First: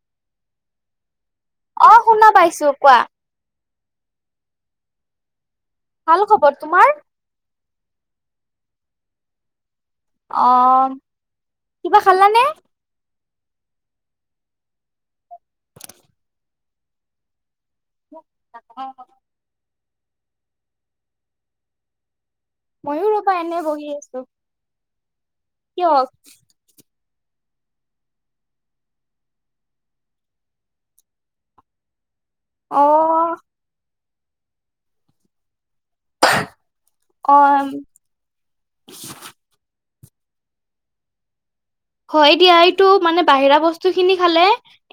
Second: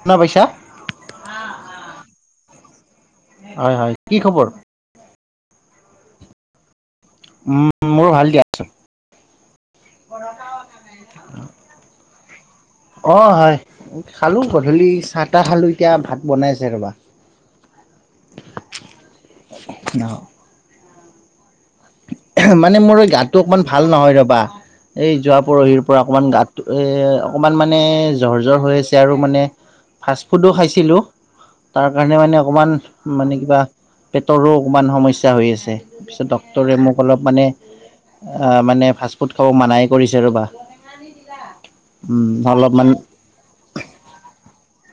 শুনা পাইছা। অ', শুনা পাইছোঁ কোৱা। হয়, হয় কি খবৰ? ভাল খবৰ তোমাৰ? উম মোৰো ভাল দিয়াচোন। অ', কিবা খালাানে? অ', হয়। খালোঁ গধূলি চাহ তাহ খালোঁ, এতিয়া ভাত বনাই আছে ৰবা। অ'। [inaudible] মানে মোৰ ময়ো এই ৰবা গাতটো এনে অকণমান ভাল বহি নহয় আছো ৰবা, এই যোৱা পৰহিৰ কিয় পৰা অকণমান গাত অকণমান মানে জ্বৰ, জ্বৰ হৈ আছে আৰু মানে ফাষ্ট ফুডো খাইছিলোঁ। তাৰ কাৰণে মানে অ অকমান মানে কিবা পেটৰো অকণমান সমস্যা হৈ আছে, তাৰপিছত ডক্টৰে মোক অলপ অ মানে মানে ফাষ্টফুড খাব মানাই কৰিছে ৰ'বা। হয় উম দিয়া, এইটো অলপমান মানে বাহিৰা বস্তু খিনি খালে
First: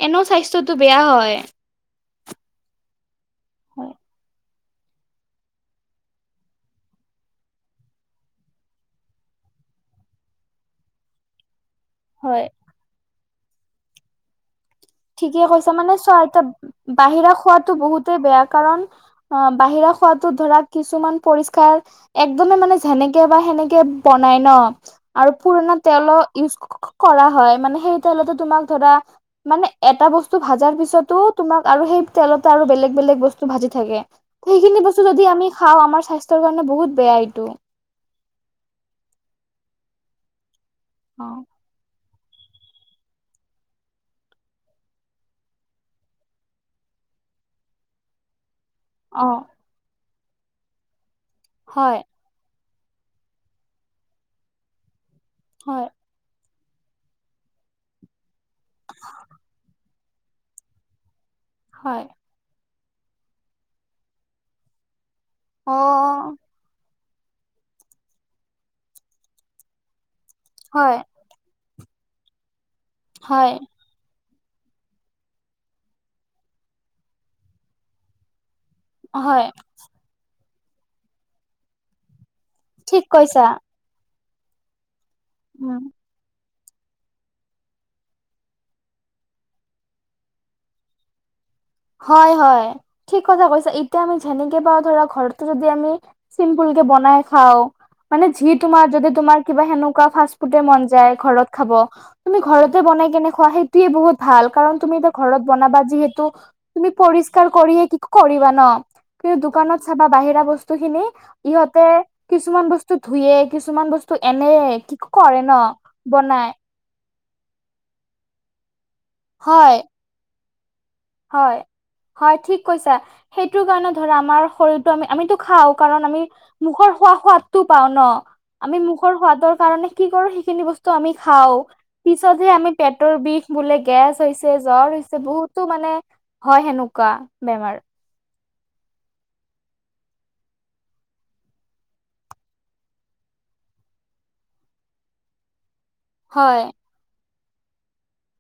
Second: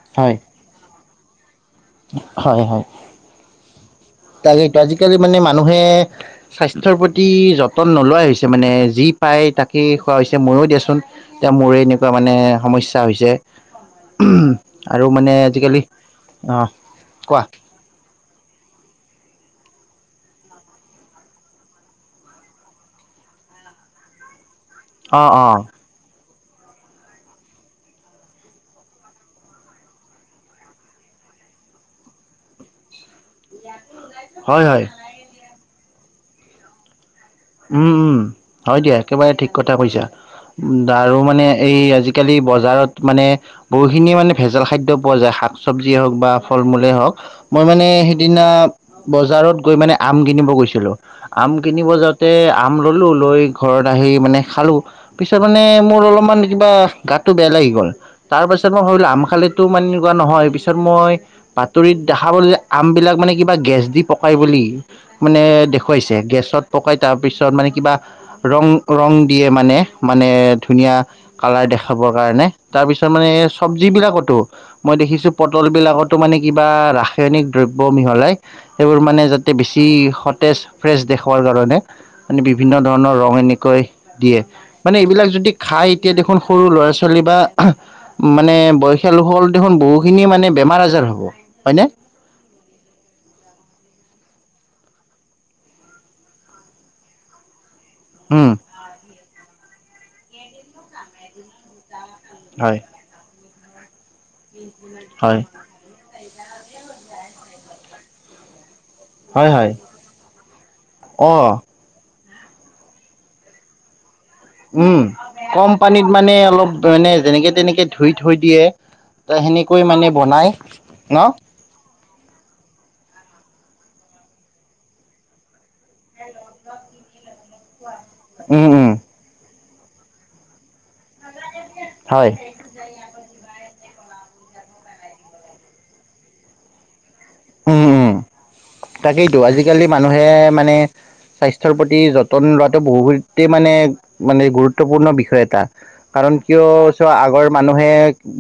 এনে হয় স্বাস্থ্যটো বেয়া হয়। হয়, হয়। হয়। কালি কালি আজিকালি মানে মানুহে স্বাস্থ্যৰ প্ৰতি যত'ন নোলোৱা হৈছে মানে যি পায় তাকে খোৱা হৈছে ময়ো দিয়াচোন। এতিয়া মোৰে এনেকুৱা মানে হয় সমস্যা হৈছে উ আৰু মানে ঠিকে কৈছা আজিকালি মানে চোৱা এতিয়া অ বাহিৰা কোৱা খোৱাতটো বহুতেই বেয়া কাৰণ অ', বাহিৰা খোৱাতো ধৰা কিছুমান পৰিস্কাৰ একদমে মানে যেনেকে বা সেনেকে বনাই ন। অ আৰু অ পুৰণা তেল ইউজ কৰা হয় মানে সেই তেলতো তোমাক ধৰা মানে এটা বস্তু ভাজাৰ পিছতো তোমাক আৰু সেই তেলতে আৰু বেলেগ, বেলেগ বস্তু ভাজি থাকে। হয় সেইখিনি হয় বস্তু যদি আমি খাওঁ আমাৰ স্বাস্থ্যৰ কাৰণে বহুত বেয়া এইটো উম, উম হয় দিয়া একেবাৰে ঠিক কথা কৈছা উ আৰু অ মানে এই আজিকালি বজাৰত মানে বহুখিনিয়ে মানে ভেজাল খাদ্য পোৱা যায় শাক চব্জিয়ে হওক বা ফল মূলেই হওঁক মই মানে সিদিনা বজাৰত গৈ মানে আম কিনিব গৈছিলো আম কিনিব হয় যা তাতে আম ললোঁ লৈ ঘৰত আহি মানে খালোঁ পিছত মানে হয় মোৰ অলপমান কিবা গাতটো বেয়া লাগি গ'ল তাৰ পাছত মই ভাবিলোঁ আম খালেতো মানে এনেকুৱা নহয় পিছত মই বাতৰিত হয় দেখা পালো আমবিলাক মানে কিবা গেছ দি পকাই বুলি মানে অ দেখুৱাইছে তে গেছত পকাই তাৰপিছত মানে কিবা ৰং ৰং দিয়ে মানে, মানে ধুনীয়া হয় কালাৰ দেখাবৰ কাৰণে তাৰ পিছত মানে হয় চব যিবিলাকতো মই দেখিছোঁ পটল বিলাকতো মানে কিবা ৰাসায়নিক দ্ৰব্য মিহলাই সেইবোৰ মানে হয় যাতে বেছি সতেজ ফ্ৰেছ দেখুওৱাৰ কাৰণে। মানে বিভিন্ন ঠিক ধৰণৰ ৰং কৈছা এনেকৈ দিয়ে মানে এইবিলাক যদি উম খাই এতিয়া দেখোন সৰু ল'ৰা ছোৱালী বা মানে বয়সীয়া লোকসকল দেখোন বহুখিনিয়ে মানে বেমাৰ আজাৰ হ'ব হয়নে। হয়, হয় ঠিক কথা কৈছা এতিয়া আমি যেনেকে পাওঁ ধৰা ঘৰতো যদি আমি চিম্পুল কে বনাই খাওঁ মান যি তোমাৰ যদি তোমাৰ কিবা সেনেকুৱা ফাৰ্ষ্ট ফুডৰ মন যায় ঘৰত খাব। তুমি হয় ঘৰতে বনাই কেনে খুৱোৱা সেইটোয়ে বহুত ভাল। কাৰণ তুমি এতিয়া হয় হয় ঘৰত বনাবা যিহেতু, তুমি পৰিষ্কাৰ কৰিয়ে কি কৰিবা ন? কিন্তু হয় হয় দোকানত চাবা বাহিৰা বস্তু খিনি অঁ ইহঁতে কিছুমান বস্তু ধুয়ে, কিছুমান বস্তু ত এনেই কি উম, কৰে ন কম পানীত মানে বনাই। অলপ মানে যেনেকে তেনেকে ধুই থৈ দিয়ে ত সেনেকৈ মানে বনাই। ন হয়-হয় ঠিক কৈছে। সেইটো কাৰণে ধৰা আমাৰ শৰটো আমি আমিতো খাওঁ কাৰণ আমি মুখৰ খোৱা সোৱাদটো পাও ন। উম, আমি উম মুখৰ সোৱাদৰ কাৰণে কি কৰো সেইখিনি বস্তু আমি খাও, হয় পিছতহে আমি পেটৰ বিষ বোলে, গেছ হৈছে, জ্বৰ হৈছে বহুতো মানে হয়, সেনেকুৱা বেমাৰ। উম উম। তাকেইতো আজিকালি মানুহে মানে, স্বাস্থ্যৰ প্ৰতি যতন লোৱাটো বহুতেই মানে মানে গুৰুত্বপূৰ্ণ বিষয় এটা। কাৰণ হয় কিয় চোৱা আগৰ মানুহে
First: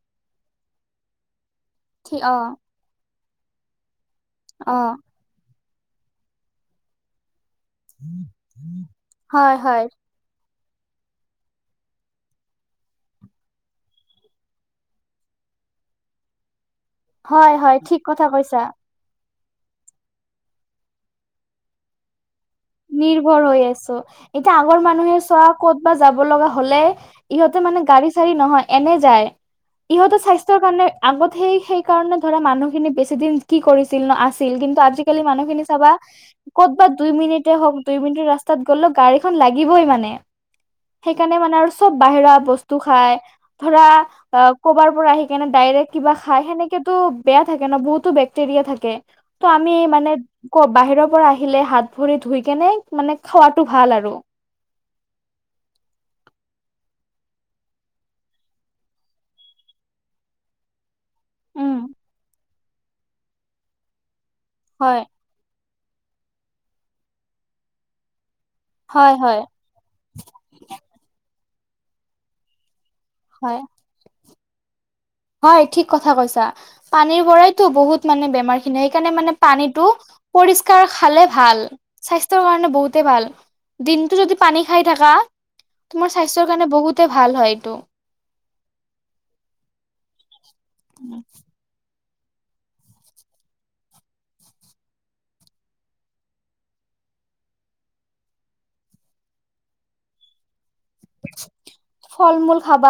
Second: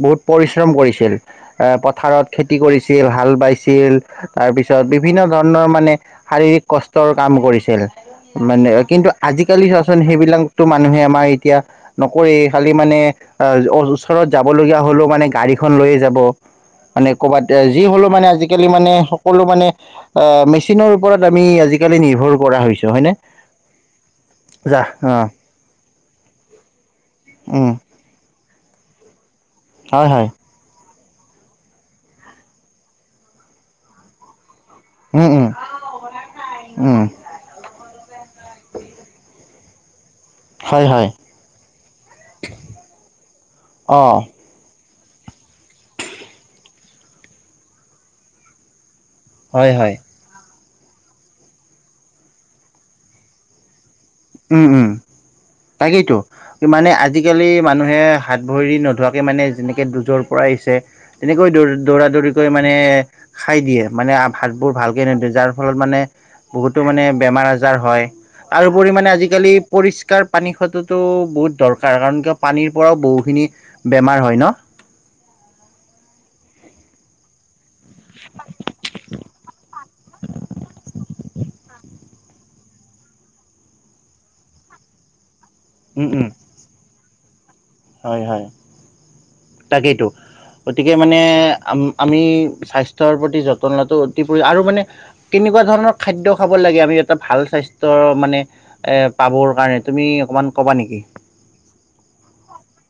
বহুত পৰিশ্ৰম কৰিছিল। এ ঠিক পথাৰত অ খেতি কৰিছিল, হাল বাইছিল। অ তাৰপিছত বিভিন্ন ধৰণৰ মানে, শাৰীৰিক কষ্টৰ কাম কৰিছিল মানে কিন্তু হয় আজিকালি হয় চোৱাচোন সেইবিলাক, তো মানুহে আমাৰ এতিয়া, নকৰি খালি মানে আহ ওচৰত যাব লগীয়া হলেও মানে গাড়ীখন লৈয়ে যাব। মানে ক'ৰবাত হয় হয় যি ঠিক হলেও মানে কথা আজিকালি কৈছা মানে সকলো মানে এ মেচিনৰ ওপৰত আমি আজিকালি নিৰ্ভয় কৰা হৈছোঁ। নিৰ্ভৰ হৈ আছো এতিয়া আগৰ মানুহে অ চোৱা ক'ত বা যাব লগা হলে, ইহতে উম মানে গাড়ী-চাড়ী নহয় এনে যায়। হয় ইহঁতে হয় স্বাস্থ্য কাৰণে আগত সেই সেইকাৰণে ধৰা মানুহখিনি বেছি দিন কি কৰিছিল ন, আছিল কিন্তু আজি কালি উম উম মানুখিনি চাবা ক'তবা উম দুই মিনিটেই হওক দুই মিনিট ৰাস্তা গলেও গাৰি খন লাগিবই মানে। হয় হয় সেইকাৰণে মানে আৰু চব বাহিৰা বস্তু খাই। ধৰা অ', কবাৰ পৰা আহি কেনে ডাইৰেক কিবা খাই। সেনেকেতো বেয়া থাকে ন' বহুতো বেক্টেৰিয়া থাকে। ত' আমি হয় হয় মানে বাহিৰৰ পৰা আহিলে হাত ভৰি ধুই কেনে মানে খাৱাটো ভাল আৰু। উম, উম, তাকেইতো। কি মানে আজিকালি মানুহে হাত ভৰি নোধোৱাকে মানে যেনেকে দুজৰ পৰা আহিছে। তেনেকৈ উম দৌ-দৌৰা-দৌৰিকৈ মানে খাই দিয়ে মানে। ভাতবোৰ হয় ভালকে নিদিওঁ যাৰ ফলত মানে বহুতো মানে বেমাৰ আজাৰ হয়, তাৰপৰিও মানে হয় হয় আজিকালি পৰিষ্কাৰ পানী খোৱাটোতো বহুত দৰকাৰ, কাৰণ কিয় পানীৰ পৰাও বহুখিনি হয় বেমাৰ হয় ন। হয়, ঠিক কথা কৈছা। পানীৰ পৰাই বহুত মানে বেমাৰ খিনিয়ি সেইকাৰণে মানে পানীতটো পৰিষ্কাৰ খালে ভাল। স্বাস্থ্যৰ কাৰণে বহুতে ভাল, দিনটো যদি পানী খাই থাকা। তোমাৰ স্বাস্থ্যৰ কাৰণে বহুতে ভাল হয় এইটো। হয়-হয়। তাকেইতো গতিকে মানে অ আমি স্বাস্থ্যৰ প্ৰতি যত্ন লোৱাটো অতি প্ৰয়োজন আৰু মানে কেনেকুৱা ধৰণৰ খাদ্য খাব লাগে? আমি এটা ভাল স্বাস্থ্যৰ মানে এ পাবৰ কাৰণে তুমি অকমান কবা নেকি? ফল-মূল খাবা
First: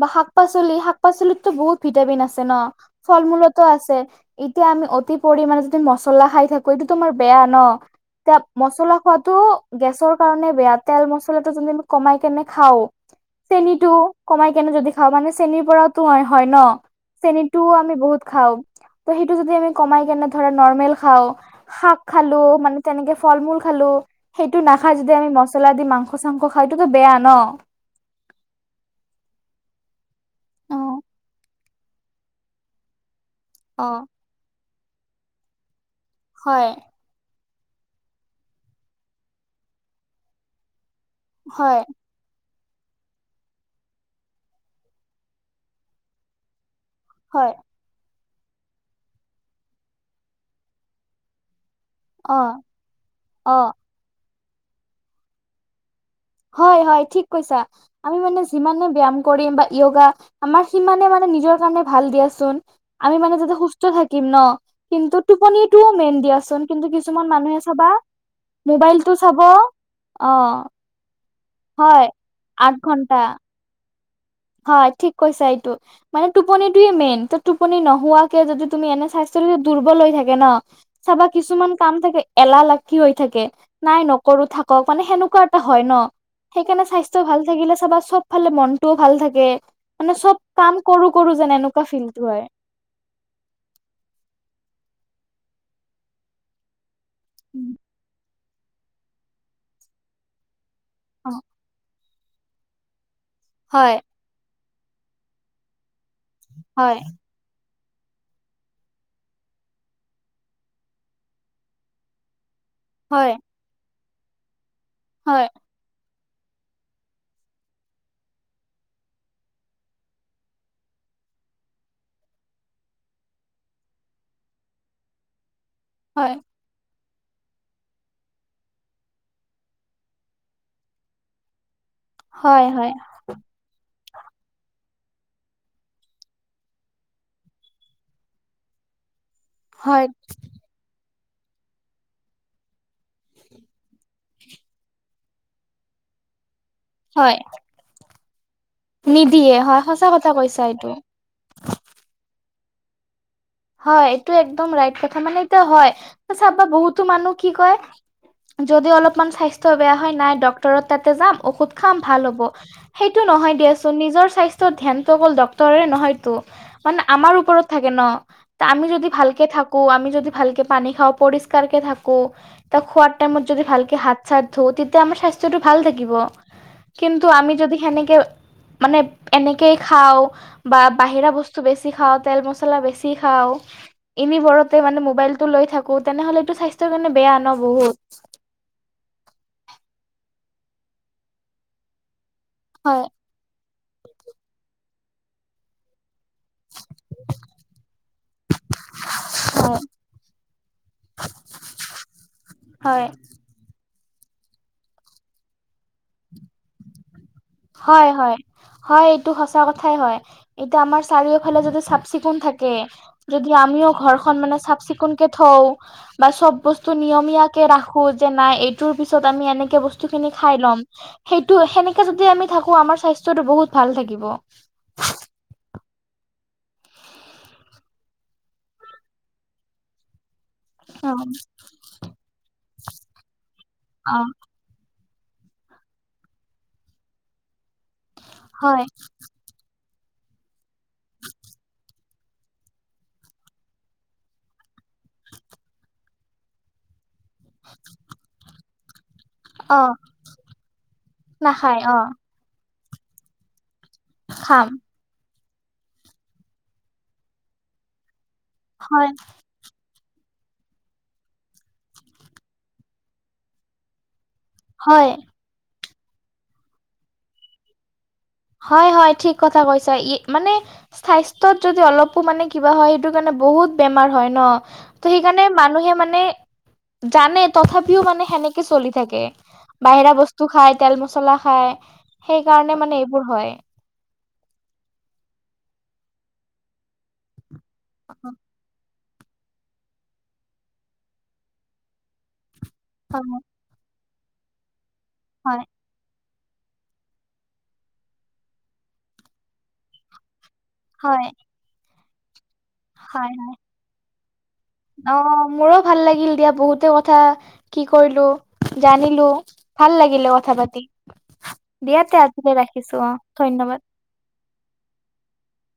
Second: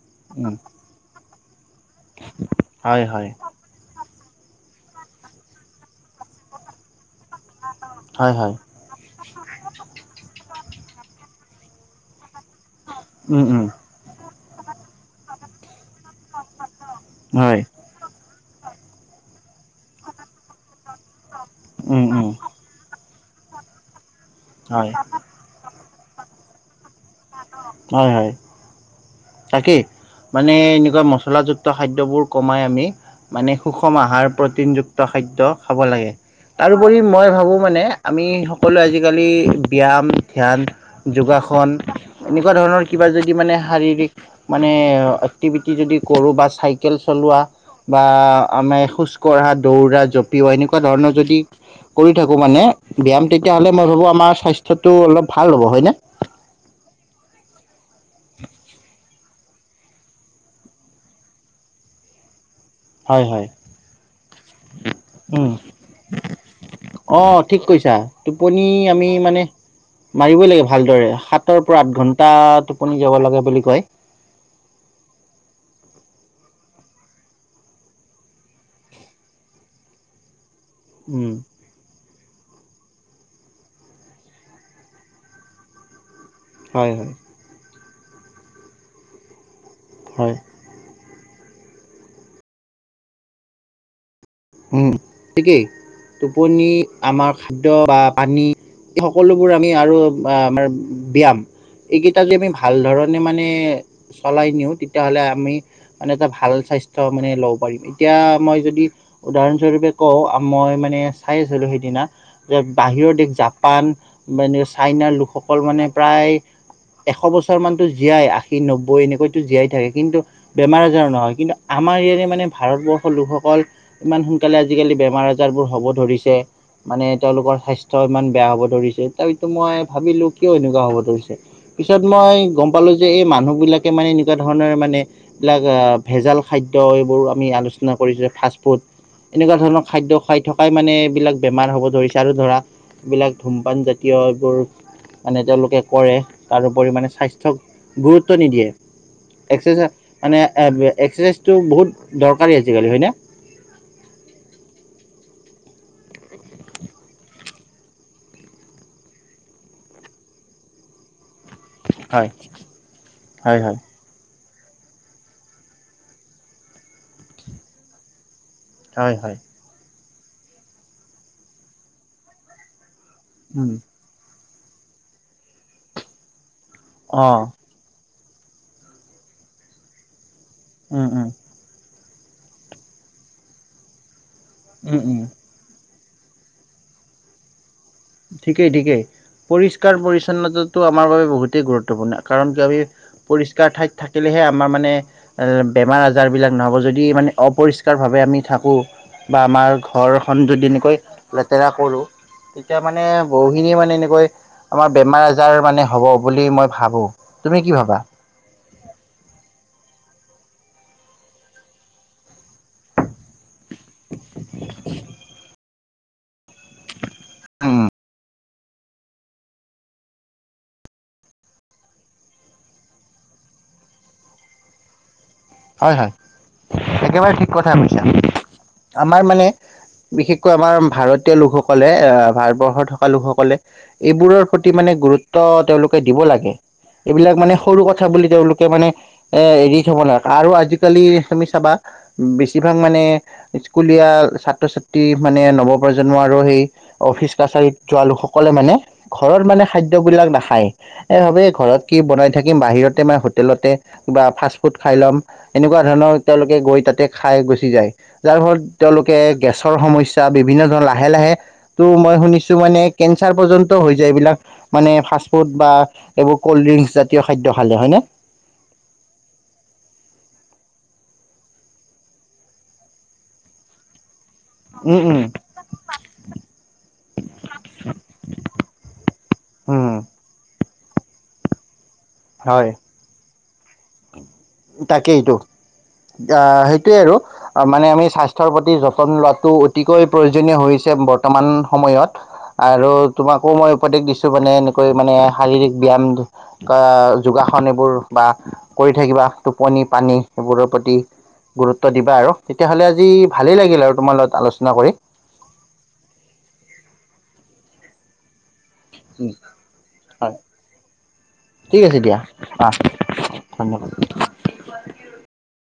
বা শাক উম পাচলি শা শাক-পাচলিতো বহুত ভিটামিন আছে ন' হয় হয় ফল-মূলত, আছে, এতিয়া আমি অতি পৰিমণে যদি মছলা খাই থাকো। টো তোমাৰ বেয়া ন, হয় এয়া হয় মছলা খোৱাতো গেছৰ কাৰণে বেয়া, তেল মছলাটো যদি আমি কমাই কেনে খাও উম উম চেনটো কমাই কেনে যদি খাওঁ, মানে চেনীৰ পৰা এইটো, হয়-হয় ন'! হয় চেনীটোও আমি বহুত খাওঁ। ত' সেইটো যদি, আমি কমাই কেনে, ধৰা নৰ্মেল খাওঁ, শাক উম উম খালোঁ, মানে তেনেকে, ফল-মূল খালোঁ। সেইটো হয় নাখাই যদি, আমি, মছলা দি মাংস-চাংস খাই, সইটোতো, বেয়া ন'! হয়, হয়। তাকেই, মানে অ এনেকুৱা, মছলাযুক্ত খাদ্যবোৰ, কমাই আমি মানে, অ সুষম আহাৰ, প্ৰটিনযুক্ত খাদ্য খাব লাগে। হয় তাৰোপৰি, মই ভাবোঁ মানে আমি, সকলোৱে আজিকালি, ব্যায়াম, ধ্যান, যোগাসন, হয় এনেকুৱা ধৰণৰ, কিবা যদি মানে, শাৰীৰিক মানে, এক্টিভিটি যদি কৰোঁ বা চাই চাইকেল চলোঁৱা হয় বা আমাৰ খোজ কঢ়া, দৌৰা, জঁপিওৱা এনেকুৱা ধৰণৰ, যদি কৰি থাকোঁ অ মানে, ব্যায়াম তেতিয়া অ হ'লে, মই ভাবোঁ! আমাৰ স্বাস্থ্যটো অলপ ভাল হ'ব। হয় নে? হয়, হয়! ঠিক কৈছা। আমি মানে, যিমানে ব্যয়াম কৰিম বা য়োগা আমাৰ, সিমানে মানে, নিজৰ কাৰণে ভাল দিয়াচোন। আমি হয় মানে, হয়। যেতিয়া সুস্থ থাকিম ন'! কিন্তু, উম টোপনিটোৱে মেইন দিয়াচোন। কিন্তু, অ কিছুমান ঠিক মানুহে চাবা কৈছা টোপনি আমি মোবাইলটো চাব মানে, অ' মাৰিবই লাগে, ভালদৰে। সাত সাতৰ পৰা, আঠ হয় ঘণ্টা আঠ টোপনি ঘন্টা যাব লাগে, বুলি কয়। হয়, ঠিক কৈছা এইটো। মানে, টোপনিটোৱে মেইন। ত' টোপনি নোহোৱাকে, যদি তুমি, এনে স্বাস্থ্যটো যদি দুৰ্বল হৈ থাকে, ন'! চাবা, উম কিছুমান কাম থাকে, এলাহ লাগি হৈ থাকে। নাই নকৰোঁ, থাকক। মানে, সেনেকুৱা এটা হয়, ন'! সেইকাৰণে, হয় হয় স্বাস্থ্য ভাল থাকিলে চাবা, চব ফালে মনটোও, ভাল থাকে। মানে, হয় চব কাম কৰোঁ, কৰোঁ যেন, এনেকুৱা ফিলটো হয়। উম, ঠিকেই! টোপনি, আমাৰ খাদ্য বা পানী এই, সকলোবোৰ আমি আৰু আমাৰ, অ ব্যায়াম এইকেইটা যদি, আমি ভাল ধৰণে মানে, হয় চলাই নিওঁ। তেতিয়াহ'লে, আমি মানে, এটা ভাল হয় স্বাস্থ্য মানে, ল'ব পাৰিম। এতিয়া, মই যদি উদাহৰণস্বৰূপে, কওঁ! মই মানে, চাই আছিলোঁ সেইদিনা, যে বাহিৰৰ দেশ, হয় জা জাপান, মানে চাইনাৰ হয় লোকসকল মানে, প্ৰায় এশ বছৰ মানতো জীয়াই, আশী- নব্বৈ এনেকৈতো জীয়াই থাকে। কিন্তু, বেমাৰ-আজাৰ নহয়। কিন্তু, আমাৰ ইয়াৰে মানে, ভাৰতবৰ্ষৰ লোকসকল ইমান সোনকালে, আজিকালি বেমাৰ-আজাৰবোৰ হ'ব হয় ধৰিছে। মানে, তেওঁলোকৰ স্বাস্থ্য ইমান বেয়া হ'ব ধৰিছে, তথাপিতো, মই ভাবিলোঁ! কিয় এনেকুৱা হ'ব ধৰিছে। পিছত মই হয় গম হয় পালোঁ যে, এই মানুহবিলাকে মানে, এনেকুৱা ধৰণৰ মানে, এইবিলাক আঁ ভেজাল খাদ্য, এইবোৰো আমি আলোচনা কৰিছোঁ, ফাষ্টফুড। এনেকুৱা ধৰণৰ, হয় খাদ্য খাই থকাই মানে, এইবিলাক বেমাৰ হ'ব ধৰিছে। আৰু ধৰা, এই বিলাক ধূমপান জাতীয়, এইবোৰ মানে, তেওঁলোকে কৰে। তাৰ উপৰি মানে, হয় স্বাস্থ্যক গুৰুত্ব নিদিয়ে। নিদিয়ে হয় এক্সাৰচাইজ, সঁচা [unintelligible] কথা মানে, কৈছা এইটো এক্সাচাইজটো বহুত দৰকাৰী আজিকালি, হয়নে? হয়! এইটো একদম ৰাইট কথা, মানে। এতিয়া, হয়! [unintelligible] বহুতো মানুহ কি কয়! যদি অলপমান, স্বাস্থ্য বেয়া হয়, নাই ডক্টৰৰ তাতে, যাম। ঔষধ খাম, ভাল হয় হ'ব। সেইটো নহয়, হয় হয় দিয়াচোন! নিজৰ স্বাস্থ্য ধ্যানটো অকল, ডক্তৰে নহয়তো। মানে, আমাৰ ওপৰত থাকে ন'! আমি যদি, হয় হয় ভালকে থাকোঁ। আমি যদি, ভালকে পানী খাওঁ, পৰিষ্কাৰকে থাকোঁ, খোৱা টাইমত, যদি উম ভালকে হাত-চাত ধুওঁ, তেতিয়া আমাৰ স্বাস্থ্যটো, ভাল থাকিব। কিন্তু, অ আমি যদি সেনেকে, মানে এনেকে, খাওঁ বা উম উম বাহিৰা বস্তু বস্তু বেছি খাওঁ, তেল-মছলা বেছি খাওঁ। অনবৰতে মানে, উম উম ম'বাইলটো লৈ থাকোঁ। তেনেহ'লেতো, স্বাস্থ্যৰ কাৰণে বেয়া ন' বহুত! ঠিকেই, ঠিকেই। পৰিষ্কাৰ-পৰিচ্ছন্নতাটো আমাৰ বাবে, বহুতেই গুৰুত্বপূৰ্ণ। কাৰণতো আমি, হয়, পৰিষ্কাৰ ঠাইত থাকিলেহে, আমাৰ মানে, বেমাৰ-আজাৰ বিলাক নহ'ব যদি মানে, অপৰিষ্কাৰভাৱে আমি থাকোঁ! বা আমাৰ, হয়, ঘৰখন যদি এনেকৈ, লেতেৰা কৰোঁ। তেতিয়া মানে হয়, বহুখিনিয়ে মানে এনেকৈ আমাৰ বেমাৰ আজাৰ মানে হ'ব বুলি মই ভাবোঁ। তুমি কি ভাবা হয় হয়। হয়, এইটো সঁচা কথাই হয়। এতিয়া আমাৰ চাৰিওফালে যদি চাফ চিকুন থাকে যদি আমিও ঘৰখন মানে চাফ চিকুণ কে থওঁ বা চব বস্তু নিয়ম ধুনীয়াকে উম, ৰাখোঁ যে নাই এইটো এইটোৰ পিছত আমি এনেকে বস্তুখিনি খাই লম, সেইটো সেনেকে যদি আমি থাকোঁ, আমাৰ স্বাস্থ্যটো বহুত ভাল থাকিব। হয় হয়, একেবাৰে ঠিক কথাই কৈছা। আমাৰ মানে বিশেষকৈ আমাৰ অ', ভাৰতীয় লোকসকলে আ, ভাৰতবৰ্ষত থকা লোকসকলে অ', এইবোৰৰ প্ৰতি মানে গুৰুত্ব তেওঁলোকে দিব লাগে, এইবিলাক মানে সৰু কথা বুলি তেওঁলোকে হয়, মানে এ, এৰি থ'ব নোৱাৰা আৰু আজিকালি তুমি চাবা বেছিভাগ মানে স্কুলীয়া ছাত্ৰ ছাত্ৰী মানে নৱপ্ৰজন্ম আৰু সেই অফিচ কাছাৰীত যোৱা লোকসকলে মানে ঘৰত মানে অ', খাদ্যবিলাক নাখায়, এ, ভাবে নাখায় ঘৰত কি অ', বনাই থাকিম, বাহিৰতে মানে হোটেলতে বা ফাষ্ট খাম ফুড খাই ল'ম, এনেকুৱা ধৰণৰ তেওঁলোকে গৈ তাতে খাই গুচি যায়, যাৰ ফলত হয়, তেওঁলোকে গেছৰ সমস্যা, বিভিন্ন ধৰণ লাহে লাহে টো মই শুনিছোঁ মানে কেঞ্চাৰ পৰ্যন্ত হৈ যায় এইবিলাক মানে হয়। ফাষ্ট ফুড বা এইবোৰ ক'ল্ড ড্ৰিংকছ জাতীয় খাদ্য খালে হয়নে? হয় হয়, ঠিক কথা কৈছা, ই মানে স্বাস্থ্যত যদি অলপো মানে কিবা হয় সেইটো কাৰণে বহুত বেমাৰ হয় ন' উম উম সেইকাৰণে মানুহে মানে জানে তথাপিও মানে সেনেকে চলি থাকে। উম বাহিৰা বস্তু খাই, তেল মছলা খায় সেই হয় কাৰণে মানে এইবোৰ হয়। তাকেই এইটো, আ, সেইটোৱে আৰু মানে আমি স্বাস্থ্যৰ প্ৰতি যত্ন যত্ন লোৱাটো অতিকৈ প্ৰয়োজনীয় হৈছে বৰ্তমান সময়ত আৰু হয়, তোমাকো মই উপদেশ দিছোঁ মানে এনেকৈ মানে হয়, শাৰীৰিক ব্যাম যোগাসন এইবোৰ বা কৰি থাকিবা, টোপনি পানী সেইবোৰৰ প্ৰতি হয়, গুৰুত্ব দিবা আৰু। তেতিয়াহ'লে আজি হয়, হয়। ভালেই লাগিল আৰু তোমাৰ লগত আলোচনা কৰি। অ' মোৰো ভাল লাগিল দিয়া, বহুতে কথা কি কৰিলো জানিলোঁ, ভাল লাগিল হয় কথা পাতি। দিয়া তে আজিলৈ ৰাখিছোঁ অ' ধন্যবাদ।